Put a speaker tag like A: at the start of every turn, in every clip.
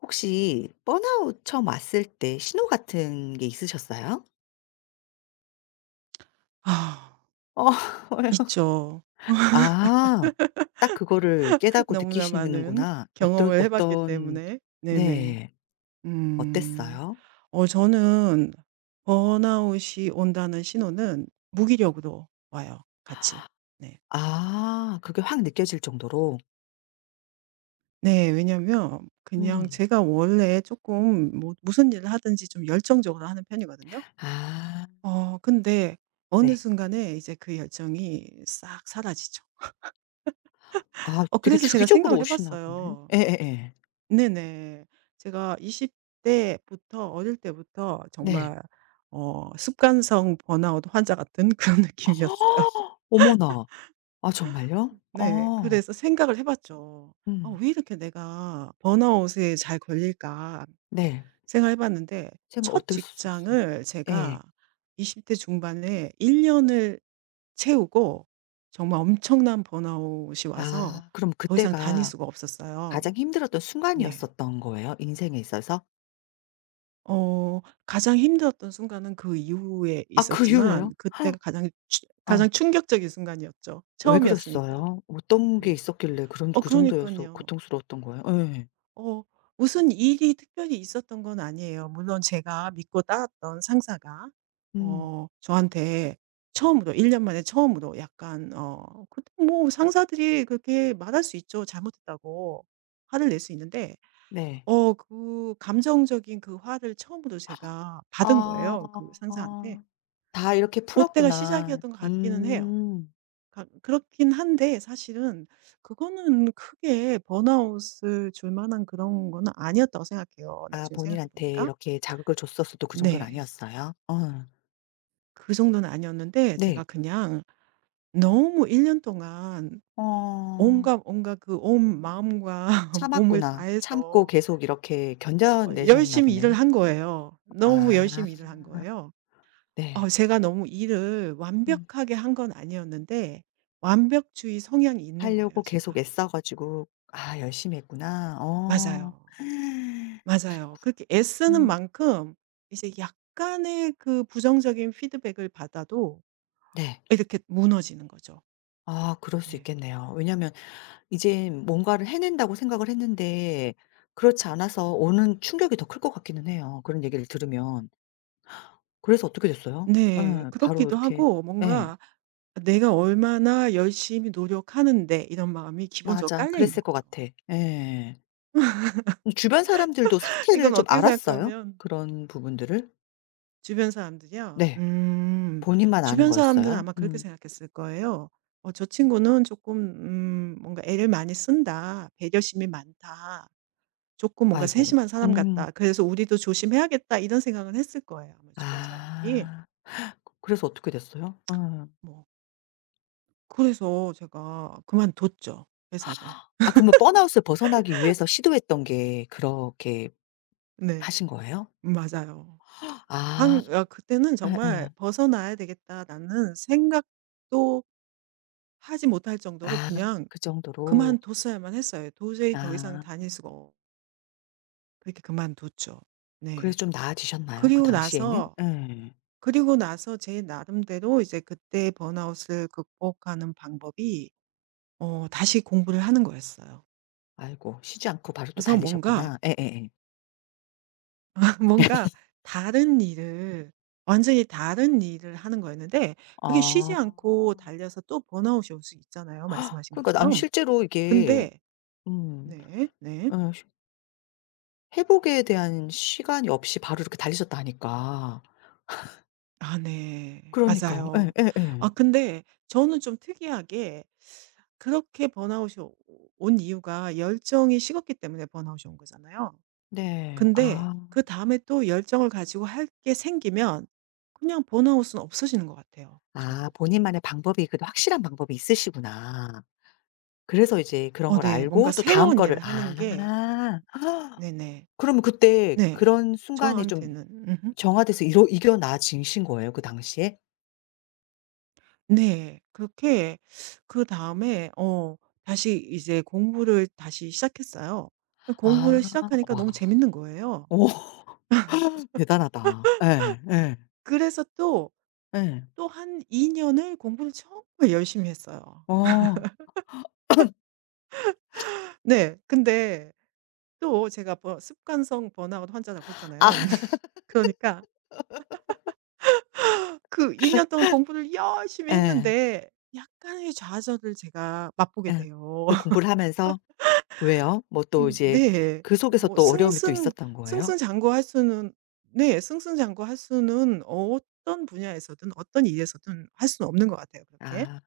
A: 혹시 번아웃 처음 왔을 때 신호 같은 게 있으셨어요?
B: 아
A: 어 요.
B: 있죠.
A: 아. 딱 그거를 깨닫고
B: 너무나 많은
A: 느끼시는구나. 어떤
B: 경험을 해 봤기
A: 어떤
B: 때문에. 네네.
A: 네.
B: 음.
A: 어땠어요?
B: 저는 번아웃이 온다는 신호는 무기력으로 와요 같이. 네.
A: 아, 그게 확 느껴질 정도로.
B: 네. 왜냐면 그냥
A: 음.
B: 제가 원래 조금 뭐 무슨 일을 하든지 좀 열정적으로 하는 편이거든요.
A: 아,
B: 근데 어느
A: 네.
B: 순간에 이제 그 열정이 싹 사라지죠.
A: 아, 되게
B: 그래서 제가
A: 주기적으로
B: 생각을 해
A: 오시나 보네.
B: 봤어요.
A: 예예예.
B: 네네. 제가 20 대부터 어릴 때부터
A: 네.
B: 정말 습관성 번아웃 환자 같은 그런 느낌이었어요.
A: 어머나. 아, 정말요?
B: 네.
A: 어.
B: 그래서 생각을 해 봤죠. '아
A: 음.
B: 왜 이렇게 내가 번아웃에 잘 걸릴까.'
A: 네.
B: 생각해 봤는데,
A: 생각 어
B: 첫
A: 떻게 썼어요?
B: 직장을
A: 예.
B: 제가 20대 중반에 1 년을 채우고 정말 엄청난 번아웃이 와서
A: 아, 그럼
B: 더 이상 다닐
A: 그때가
B: 수가 없었어요.
A: 가장 힘들었던
B: 네.
A: 순간이었었던 거예요? 인생에 있어서?
B: 가장 힘들었던 순간은 그 이후에
A: 아, 그 이후에요?
B: 있었지만,
A: 헉,
B: 그때가
A: 아,
B: 가장 충격적인 순간이었죠.
A: 왜
B: 처음이었으니까.
A: 그랬어요? 어떤 게
B: 네.
A: 있었길래 그런 그 정도여서
B: 그러니깐요.
A: 고통스러웠던 거예요? 예.
B: 어 무슨 일이 특별히 있었던 건 아니에요. 물론 제가 믿고 따랐던 상사가
A: 음
B: 저한테 처음으로, 1년 만에 처음으로 약간 그때, 뭐 상사들이 그렇게 말할 수 있죠, 잘못했다고. 화를 낼 수 있는데,
A: 네.
B: 그 감정적인 그 화를 처음으로 제가 받은 거예요, 그
A: 아.
B: 상사한테.
A: 다 이렇게
B: 그때가
A: 풀었구나.
B: 시작이었던 것 같기는 해요.
A: 음.
B: 가 그렇긴 한데 사실은 그거는 크게 번아웃을 줄 만한 그런 거는 아니었다고 생각해요,
A: 아,
B: 나중에 생각해
A: 본인한테
B: 보니까.
A: 이렇게 자극을 줬었어도 그 정도는
B: 네.
A: 아니었어요?
B: 그 정도는 아니었는데,
A: 네.
B: 제가 그냥 너무 1년 동안
A: 어
B: 온갖, 온갖 그 온 마음과 몸을
A: 참았구나. 참고
B: 다해서
A: 계속 이렇게 견뎌내셨나
B: 열심히 일을
A: 보네요.
B: 한 거예요. 너무
A: 아,
B: 열심히 일을 한 거예요.
A: 네.
B: 제가 너무 일을
A: 음.
B: 완벽하게 한 건 아니었는데, 완벽주의 성향이 있는 거예요
A: 하려고 계속
B: 제가.
A: 애써 가지고 아, 열심히 했구나. 어.
B: 맞아요. 맞아요. 그렇게 애쓰는
A: 음
B: 만큼 이제 약간의 그 부정적인 피드백을 받아도
A: 네.
B: 이렇게 무너지는 거죠.
A: 아, 그럴 수
B: 네.
A: 있겠네요. 왜냐면 이제 뭔가를 해낸다고 생각을 했는데 그렇지 않아서 오는 충격이 더 클 것 같기는 해요, 그런 얘기를 들으면. 그래서 어떻게 됐어요?
B: 네.
A: 예. 바로
B: 그렇기도
A: 이렇게
B: 하고,
A: 예.
B: 뭔가 '내가 얼마나 열심히 노력하는데.' 이런 마음이 기본적으로
A: 맞아,
B: 깔려 있는
A: 그랬을 것
B: 거죠.
A: 같아. 예. 이 주변 사람들도 상태를
B: 이건
A: 좀
B: 어떻게
A: 알았어요?
B: 생각하면,
A: 그런 부분들을?
B: 주변 사람들이요?
A: 네.
B: 음.
A: 본인만 아는
B: 주변 사람들은
A: 거였어요?
B: 아마 그렇게
A: 음.
B: 생각했을 거예요. '어 저 친구는 조금 뭔가 애를 많이 쓴다. 배려심이 많다. 조금 뭔가
A: 아이고.
B: 세심한 사람
A: 음.
B: 같다. 그래서 우리도 조심해야겠다.' 이런 생각을 했을 거예요 아마 주변 사람들이.
A: 아. 그래서 어떻게 됐어요?
B: 뭐 그래서 제가 그만뒀죠, 회사를.
A: 아, 그러면 번아웃을 벗어나기 위해서 시도했던 게 그렇게
B: 네.
A: 하신 거예요?
B: 맞아요.
A: 아.
B: 황 아 그때는 정말
A: 예예.
B: '벗어나야 되겠다.'라는 생각도 하지 못할
A: 아,
B: 정도로 그냥
A: 그 정도로.
B: 그만뒀어야만 했어요. 도저히 더 이상
A: 아.
B: 다닐 수가 없 그렇게 그만뒀죠.
A: 그래서
B: 네.
A: 좀 나아지셨나요? 그
B: 그리고
A: 당시에는?
B: 나서
A: 예.
B: 그리고 나서 제 나름대로 이제 그때 번아웃을 극복하는 방법이 다시 공부를 하는 거였어요.
A: 아이고, 쉬지 않고 바로 또
B: 그래서 뭔가
A: 달리셨구나. 예예예.
B: 뭔가 다른 일을 완전히 다른 일을 하는 거였는데, 그게 쉬지
A: 아.
B: 않고 달려서 또 번아웃이 올 수 있잖아요 말씀하신
A: 그러니까 아는
B: 것처럼.
A: 실제로 이게
B: 근데
A: 음
B: 네. 네.
A: 예 쉬 회복에 대한 시간이 없이 바로 이렇게 달리셨다니까.
B: 아 네.
A: 그러니까요.
B: 맞아요. 아
A: 예예예.
B: 근데 저는 좀 특이하게, 그렇게 번아웃이 오 온 이유가 열정이 식었기 때문에 번아웃이 온 거잖아요.
A: 네.
B: 근데
A: 아.
B: 그다음에 또 열정을 가지고 할 게 생기면 그냥 번아웃은 없어지는 것 같아요
A: 아,
B: 저는.
A: 본인만의 방법이 그래도 확실한 방법이 있으시구나. 그래서 이제 그런 걸
B: 네. 뭔가
A: 알고 또 다음
B: 새로운
A: 거를
B: 일을 하는 게.
A: 아.
B: 네네.
A: 그러면 그때
B: 네.
A: 그런 순간에 좀
B: 저한테는.
A: 정화돼서 이뤄 이겨나지신 거예요 그 당시에?
B: 네. 그렇게 그다음에 다시 이제 공부를 다시 시작했어요. 공부를
A: 아,
B: 시작하니까
A: 와.
B: 너무 재밌는 거예요.
A: 오, 대단하다. 예. 예.
B: 그래서 또,
A: 예.
B: 또 한 2 년을 공부를 정말 열심히 했어요.
A: 어.
B: 네. 근데 또 제가 뭐 습관성 번아웃 환자라고 했잖아요.
A: 아,
B: 그러니까 그 2년 동안 공부를 열심히
A: 예.
B: 했는데 약간의 좌절을 제가 맛보게
A: 예.
B: 돼요.
A: 그 공부를 하면서 왜요? 뭐 또 이제
B: 네.
A: 그 속에서
B: 뭐
A: 또 어려움이 또 있었던 거예요?
B: 승승장구할 수는, 네, 승승장구할 수는 어떤 분야에서든 어떤 일에서든 할 수는 없는 것 같아요 그렇게.
A: 아,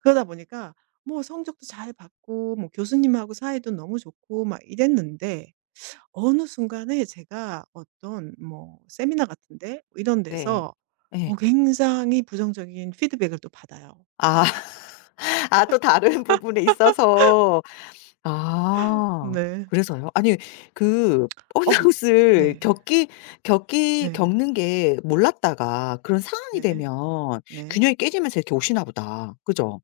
B: 그러다 보니까 뭐 성적도 잘 받고 뭐 교수님하고 사이도 너무 좋고 막 이랬는데, 어느 순간에 제가 어떤 뭐 세미나 같은데 이런
A: 네.
B: 데서
A: 예.
B: 굉장히 부정적인 피드백을 또 받아요.
A: 아. 아, 또 다른 부분에 있어서. 아,
B: 네.
A: 그래서요? 아니 그
B: 어
A: 번아웃을
B: 네.
A: 겪기 겪기
B: 네.
A: 겪는 게 몰랐다가 그런 상황이
B: 네.
A: 되면
B: 네.
A: 균형이 깨지면서 이렇게 오시나 보다. 그죠?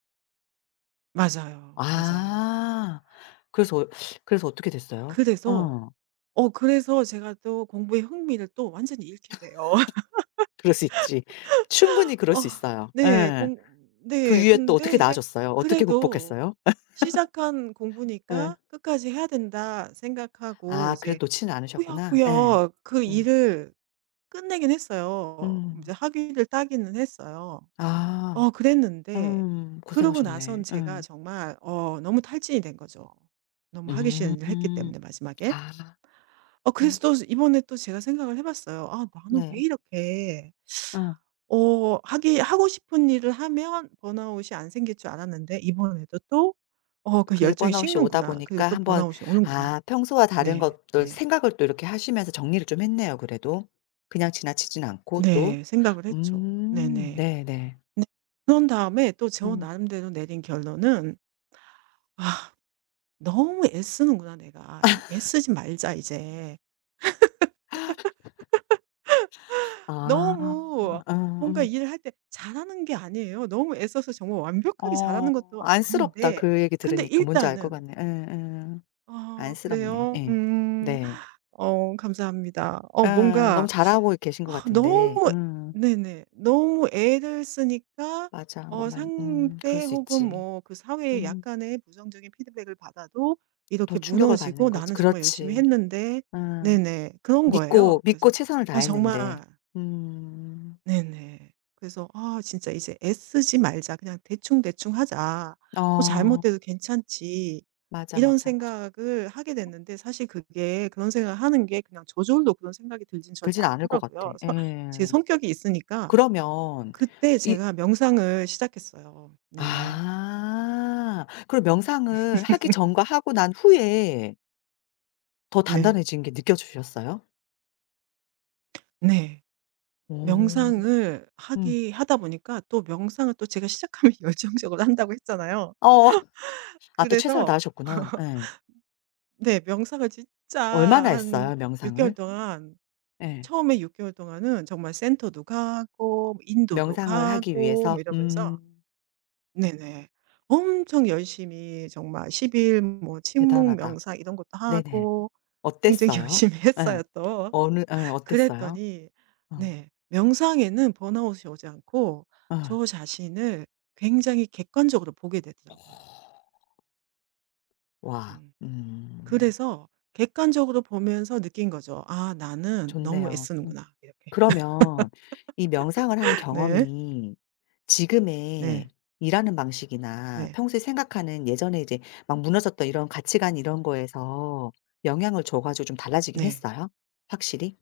B: 맞아요. 맞아요.
A: 아. 그래서 그래서 어떻게 됐어요?
B: 그래서,
A: 어.
B: 그래서 제가 또 공부의 흥미를 또 완전히 잃게 돼요.
A: 그럴 수 있지. 충분히 그럴
B: 어
A: 수 있어요.
B: 네.
A: 예.
B: 공
A: 그
B: 네.
A: 위에 또
B: 근데
A: 어떻게
B: 이제
A: 나아졌어요? 어떻게
B: 그래도
A: 극복했어요?
B: '시작한
A: 예.
B: 공부니까 끝까지 해야 된다.' 생각하고,
A: 아,
B: 이제
A: 그래도 놓지는 않으셨구나. 예.
B: 꾸역꾸역 그
A: 음.
B: 일을 끝내긴 했어요. 이제
A: 음.
B: 학위를 따기는 했어요.
A: 아.
B: 그랬는데,
A: 음.
B: 그러고
A: 고생하셨네.
B: 나선 제가
A: 예.
B: 정말 너무 탈진이 된 거죠. 너무 하기 싫은 일을 했기
A: 음.
B: 때문에 마지막에.
A: 아. 아,
B: 그래서 또 이번에 또 제가 생각을 해 봤어요. '아 나는 왜
A: 네.
B: 이렇게
A: 어.
B: 어 하기 하고 싶은 일을 하면 번아웃이 안 생길 줄 알았는데 이번에도 또 그
A: 그게
B: 열정이
A: 번아웃이 오다
B: 식는구나. 그리고
A: 보니까
B: 또
A: 한번
B: 번아웃이 오는구나.'
A: 아 평소와 다른
B: 네.
A: 것들
B: 네.
A: 생각을 또 이렇게 하시면서 정리를 좀 했네요 그래도. 그냥 지나치진 않고 또.
B: 네. 생각을 했죠. 네네.
A: 음.
B: 네.
A: 네네.
B: 네. 그런 다음에 또 저
A: 음.
B: 나름대로 내린 결론은, '아 너무 애쓰는구나 내가. 좀 애쓰지 말자 이제.'
A: 아.
B: 너무
A: 어
B: 뭔가
A: 음.
B: 일을 할 때 잘하는 게 아니에요. 너무 애써서 정말 완벽하게 잘하는
A: 어,
B: 것도
A: 안쓰럽다
B: 아닌데.
A: 그 얘기
B: 근데
A: 들으니까. 뭔지 알 것
B: 일단은
A: 같네. 예예. 안쓰럽네.
B: 그래요?
A: 예.
B: 음.
A: 네.
B: 감사합니다.'
A: 예. 너무
B: 뭔가
A: 잘하고 계신 것
B: 아
A: 같은데.
B: 너무,
A: 음.
B: 네네. 너무 애를 쓰니까
A: 맞아. 뭔말 그럴
B: 상대
A: 수
B: 혹은
A: 있지.
B: 뭐 그 사회의
A: 음
B: 약간의 부정적인 피드백을 받아도
A: 더
B: 이렇게
A: 충격을 받는
B: 무너지고
A: 거지.
B: '나는 정말 열심히
A: 그렇지.
B: 했는데.'
A: 음.
B: 네네. 그런 거예요.
A: 믿고
B: 그래서
A: 최선을
B: 아,
A: 다했는데.
B: 정말
A: 음.
B: 네네. 그래서 '아 진짜 이제 애쓰지 말자. 그냥 대충대충 하자. 뭐
A: 어
B: 잘못돼도 괜찮지.'
A: 맞아,
B: 이런
A: 맞아.
B: 생각을 하게 됐는데, 사실 그게, 그런 생각을 하는 게 그냥 저절로 그런 생각이 들지는
A: 들
B: 절대
A: 진 않을 것 같아.
B: 않더라고요. 서 제
A: 예.
B: 성격이 있으니까.
A: 그러면
B: 그때
A: 이
B: 제가 명상을 시작했어요. 네네.
A: 아, 그럼 명상을 하기 전과 하고 난 후에 더
B: 네.
A: 단단해진 게 느껴지셨어요?
B: 네.
A: 오.
B: 명상을
A: 음.
B: 하기 하다 보니까, 또 명상을 또 제가 시작하면 열정적으로 한다고 했잖아요.
A: 어 아, 또 최선을
B: 그래서
A: 다하셨구나. 예.
B: 네. 명상을 진짜
A: 얼마나
B: 한
A: 했어요
B: 6 개월
A: 명상을?
B: 동안,
A: 예.
B: 처음에 6 개월 동안은 정말 센터도 가고 뭐 인도도
A: 명상을 하기
B: 가고
A: 위해서?
B: 뭐 이러면서
A: 음.
B: 네네. 엄청 열심히 정말 10 일 뭐 침묵
A: 대단하다.
B: 명상 이런 것도
A: 네네.
B: 하고. 굉장히
A: 어땠어요?
B: 열심히
A: 예.
B: 했어요 또.
A: 어느 예 어땠어요?
B: 그랬더니
A: 어.
B: 네. 명상에는 번아웃이 오지 않고,
A: 어.
B: 저 자신을 굉장히 객관적으로 보게 되더라고요.
A: 와.
B: 음.
A: 음.
B: 그래서 객관적으로 보면서 느낀 거죠. '아 나는 너무
A: 좋네요. 음.
B: 애쓰는구나.' 이렇게.
A: 그러면 이 명상을 하는
B: 네.
A: 경험이 지금의
B: 네.
A: 일하는 방식이나
B: 네.
A: 평소에 생각하는 예전에 이제 막 무너졌던 이런 가치관 이런 거에서 영향을 줘 가지고 좀 달라지긴
B: 네.
A: 했어요? 확실히?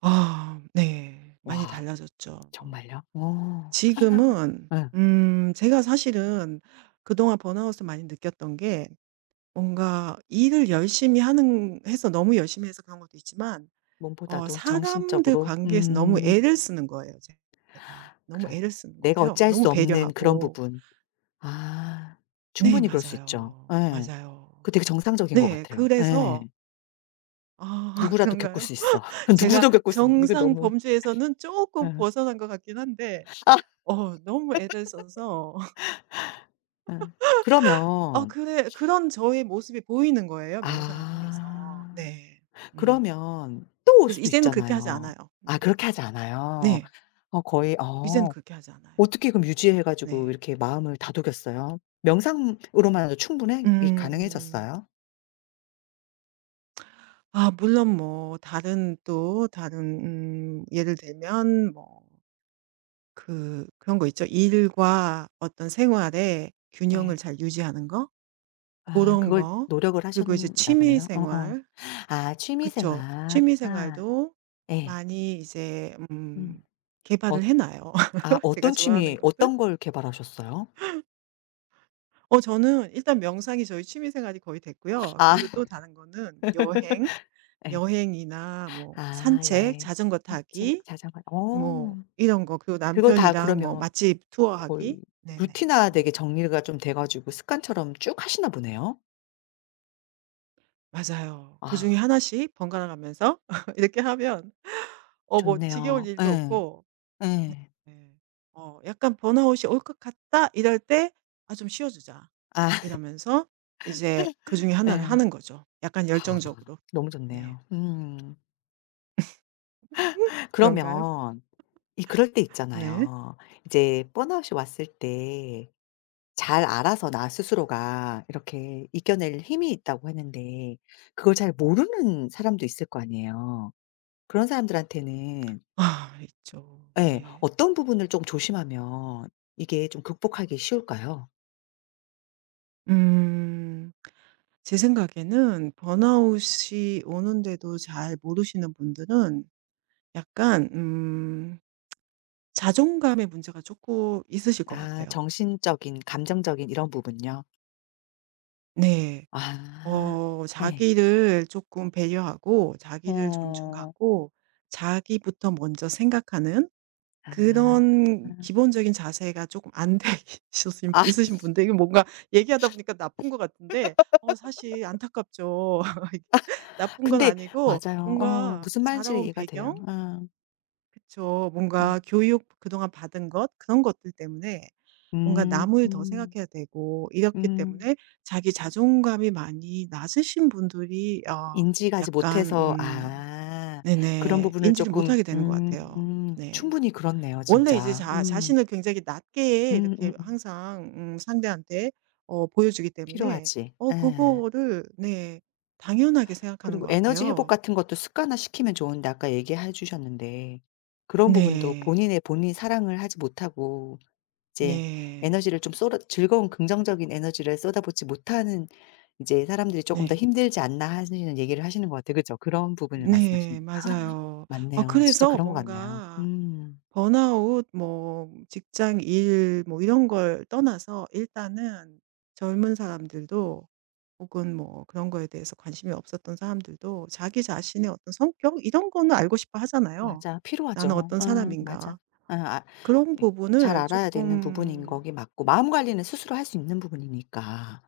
B: 아 네. 많이
A: 와.
B: 달라졌죠.
A: 정말요? 오
B: 지금은
A: 아. 예.
B: 제가 사실은 그동안 번아웃을 많이 느꼈던 게, 뭔가 일을 열심히 하는 해서 너무 열심히 해서 그런 것도 있지만,
A: 몸보다도
B: 사람들
A: 정신적으로
B: 관계에서 너무 애를 쓰는 거예요 제가. 너무
A: 그래.
B: 애를 쓰는
A: 내가
B: 거예요.
A: 어찌할
B: 너무
A: 수 없는 그런
B: 배려하고.
A: 부분. 아,
B: 네
A: 충분히 그럴 수 있죠.
B: 맞아요.
A: 예.
B: 맞아요.
A: 그 되게 정상적인 것
B: 네.
A: 같아요. 예.
B: 그래서 아
A: 누구라도 겪을 수
B: 그런가요?
A: 있어.
B: 제가
A: 누구도 겪을 수 있는 이거
B: 정상
A: 너무
B: 범주에서는 조금
A: 예.
B: 벗어난 것 같긴 한데
A: 아,
B: 너무 애를 써서.
A: 예. 그러면
B: 그런 저의 모습이 보이는 거예요, 명상을 통해서.
A: 아,
B: 네. 음.
A: 그러면 또 올
B: 그래서
A: 수도
B: 이제는 그렇게 하지
A: 있잖아요.
B: 않아요.
A: 아,
B: 네.
A: 그렇게 하지 않아요.
B: 네.
A: 어 거의
B: 이제는
A: 어
B: 그렇게 하지 않아요.
A: 어떻게 그럼 유지해 가지고
B: 네.
A: 이렇게 마음을 다독였어요? 명상으로만 해도 충분해 이
B: 음.
A: 가능해졌어요?
B: 아 물론 뭐 다른 또 다른 예를 들면 뭐 그런 거 있죠. 일과 어떤 생활의 균형을
A: 네.
B: 잘 유지하는 거? 그
A: 아,
B: 런
A: 그걸
B: 거.
A: 노력을
B: 그리고 이제
A: 하셨나
B: 취미
A: 보네요. 어어.
B: 생활.
A: 아,
B: 그쵸.
A: 취미생활.
B: 취미 생활도
A: 예.
B: 많이 이제
A: 음. 어
B: 개발을 해 놔요.
A: 아,
B: 제가
A: 어떤
B: 좋아하는
A: 취미
B: 것들.
A: 어떤 걸 개발하셨어요?
B: 저는 일단 명상이 저희 취미 생활이 거의 됐고요.
A: 아.
B: 그리고 또 다른 거는 뭐 여행,
A: 예.
B: 여행이나 뭐
A: 아,
B: 산책,
A: 여행,
B: 자전거
A: 산책,
B: 타기
A: 자전거.
B: 뭐
A: 어.
B: 이런 거. 그리고
A: 그거 다
B: 남편이랑 뭐
A: 그러면
B: 맛집 투어하기.
A: 거의
B: 네네.
A: 루틴화
B: 네.
A: 되게 정리가 좀 돼 가지고 습관처럼 쭉 하시나 보네요.
B: 맞아요. 그중에
A: 아,
B: 하나씩 번갈아 가면서 이렇게 하면 뭐 지겨울
A: 좋네요.
B: 일도
A: 예.
B: 없고. 네.
A: 예.
B: 네. 약간 '번아웃이 올 것 같다.' 이럴 때 '아 좀 쉬어 주자.'
A: 아
B: 이러면서 이제 그중에 하나를
A: 예.
B: 하는 거죠. 약간
A: 아,
B: 열정적으로.
A: 너무
B: 네.
A: 좋네요. 음.
B: 음, 그런가요?
A: 그러면 이 그럴 때
B: 네.
A: 있잖아요. 이제 번아웃이 왔을 때 잘 알아서 나 스스로가 이렇게 이겨낼 힘이 있다고 했는데 그걸 잘 모르는 사람도 있을 거 아니에요. 그런 사람들한테는
B: 아 있죠.
A: 예
B: 네.
A: 어떤 부분을 좀 조심하면 이게 좀 극복하기 쉬울까요?
B: 음. 제 생각에는 번아웃이 오는데도 잘 모르시는 분들은 약간 자존감의 문제가 조금 있으실 것
A: 아,
B: 같아요.
A: 정신적인, 감정적인 이런 부분요.
B: 네.
A: 아, 네.
B: 자기를 조금 배려하고 자기를
A: 어.
B: 존중하고 자기부터 먼저 생각하는
A: 아.
B: 그런 기본적인 자세가 조금 안 돼
A: 아
B: 있으신 분들. 이게 뭔가 얘기하다 보니까 나쁜 것 같은데 사실 안타깝죠. 이게 나쁜 건
A: 근데
B: 아니고
A: 맞아요. 어
B: 뭔가
A: 무슨 말인지
B: 자라온
A: 이해가 돼요.
B: 배경.
A: 어.
B: 그쵸.
A: 음.
B: 뭔가 교육, 그동안 받은 것, 그런 것들 때문에 뭔가 남을 더
A: 음.
B: 생각해야 되고 이렇기
A: 음.
B: 때문에 자기 자존감이 많이 낮으신 분들이
A: 인지하지
B: 약간
A: 못해서 아 그런
B: 네네.
A: 부분을
B: 인지를
A: 쪼끔
B: 못하게 되는 것 같아요. 네.
A: 충분히 그렇네요
B: 원래 이제
A: 진짜.
B: 자
A: 음.
B: 자신을 굉장히 낮게 이렇게
A: 음음음.
B: 항상 상대한테 보여주기 때문에
A: 필요하지. 예.
B: 그거를, 네, 당연하게 생각하는
A: 그리고
B: 것
A: 에너지 회복
B: 같아요.
A: 같은 것도 습관화시키면 좋은데 아까 얘기해 주셨는데 그런 부분도
B: 네.
A: 본인의 본인 사랑을 하지 못하고 이제
B: 네.
A: 에너지를 좀 쏟아 즐거운 긍정적인 에너지를 쏟아붓지 못하는 이제 사람들이 쪼금 더
B: 네.
A: 힘들지 않나 하시는 얘기를 하시는 것 같아요. 그죠? 그런 부분을 말씀하시는
B: 네.
A: 거예요.
B: 맞아요. 아
A: 맞네요. 진짜
B: 그래서
A: 그런 것 같네요.
B: 뭔가
A: 음.
B: 번아웃, 뭐 직장 일 뭐 이런 걸 떠나서 일단은 젊은 사람들도 혹은 뭐 그런 거에 대해서 관심이 없었던 사람들도 자기 자신의 어떤 성격 이런 거는 알고 싶어 하잖아요.
A: 맞아.
B: '나는
A: 필요하죠.
B: 어떤
A: 어 맞아.
B: 사람인가.'
A: 어 아
B: 그런
A: 이 잘
B: 부분을
A: 알아야 되는 부분인
B: 조금...
A: 거기 맞고 마음 관리는 스스로 할 수 있는 부분이니까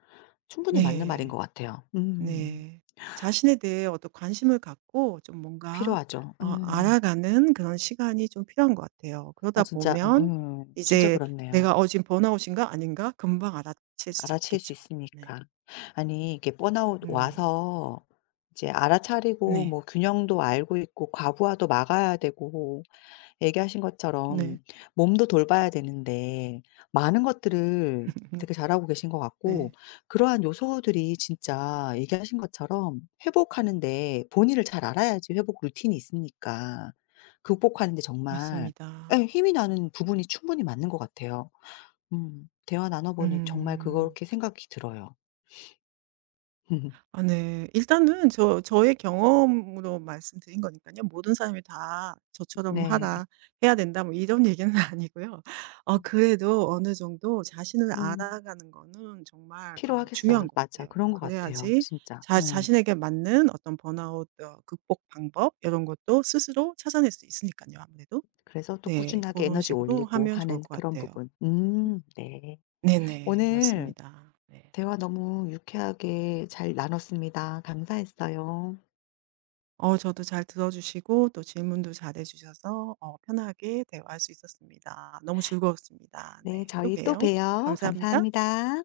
A: 충분히 맞는 말인 것
B: 네.
A: 같아요. 음.
B: 네. 자신에 대해 어떤 관심을 갖고 좀 뭔가
A: 필요하죠. 예.
B: 알아가는 그런 시간이 좀 필요한 것 같아요.
A: 아,
B: 그러다
A: 진짜 어
B: 보면
A: 예. 진짜
B: 이제
A: 그렇네요.
B: '내가 지금 번아웃인가 아닌가?' 금방 알아챌 수
A: 알아챌 수
B: 있겠죠. 네.
A: 있으니까. 아니, 이게 번아웃
B: 음.
A: 와서 이제 알아차리고
B: 네.
A: 뭐 균형도 알고 있고 과부하도 막아야 되고 얘기하신 것처럼
B: 네.
A: 몸도 돌봐야 되는데 많은 것들을 되게 잘하고 계신 것 같고
B: 네.
A: 그러한 요소들이 진짜 얘기하신 것처럼 회복하는 데 본인을 잘 알아야지 회복 루틴이 있으니까 극복하는 데 정말 예
B: 맞습니다.
A: 힘이 나는 부분이 충분히 맞는 것 같아요. 음. 대화 나눠 보니 정말
B: 음.
A: 그렇게 생각이 들어요.
B: 아 네. 일단은 저의 경험으로 말씀드린 거니까요. 모든 사람이 다 "저처럼
A: 네.
B: 하라. 해야 된다." 뭐 이런 얘기는 아니고요.
A: 음.
B: 그래도 어느 정도 자신을
A: 음.
B: 알아가는 거는 정말 중요한
A: 필요하겠어요.
B: 것
A: 맞아,
B: 같아요.
A: 그런 것 같아요
B: 그래야지
A: 진짜.
B: 자
A: 음.
B: 자신에게 맞는 어떤 번아웃 극복 방법 이런 것도 스스로 찾아낼 수 있으니까요 아무래도.
A: 그래서 또
B: 네. 그
A: 꾸준하게
B: 런
A: 에너지
B: 식으로
A: 올리고
B: 하면 좋을
A: 하는
B: 것
A: 그런
B: 같아요.
A: 부분.
B: 음?
A: 네.
B: 네네.
A: 오늘
B: 맞습니다. 네.
A: 대화 너무 유쾌하게 잘 나눴습니다. 감사했어요.
B: 저도 잘 들어주시고 또 질문도 잘해 주셔서 편하게 대화할 수 있었습니다. 너무 즐거웠습니다.
A: 네.
B: 네. 또
A: 저희 또
B: 봬요.
A: 봬요.
B: 감사합니다.
A: 감사합니다.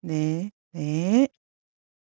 B: 네. 네.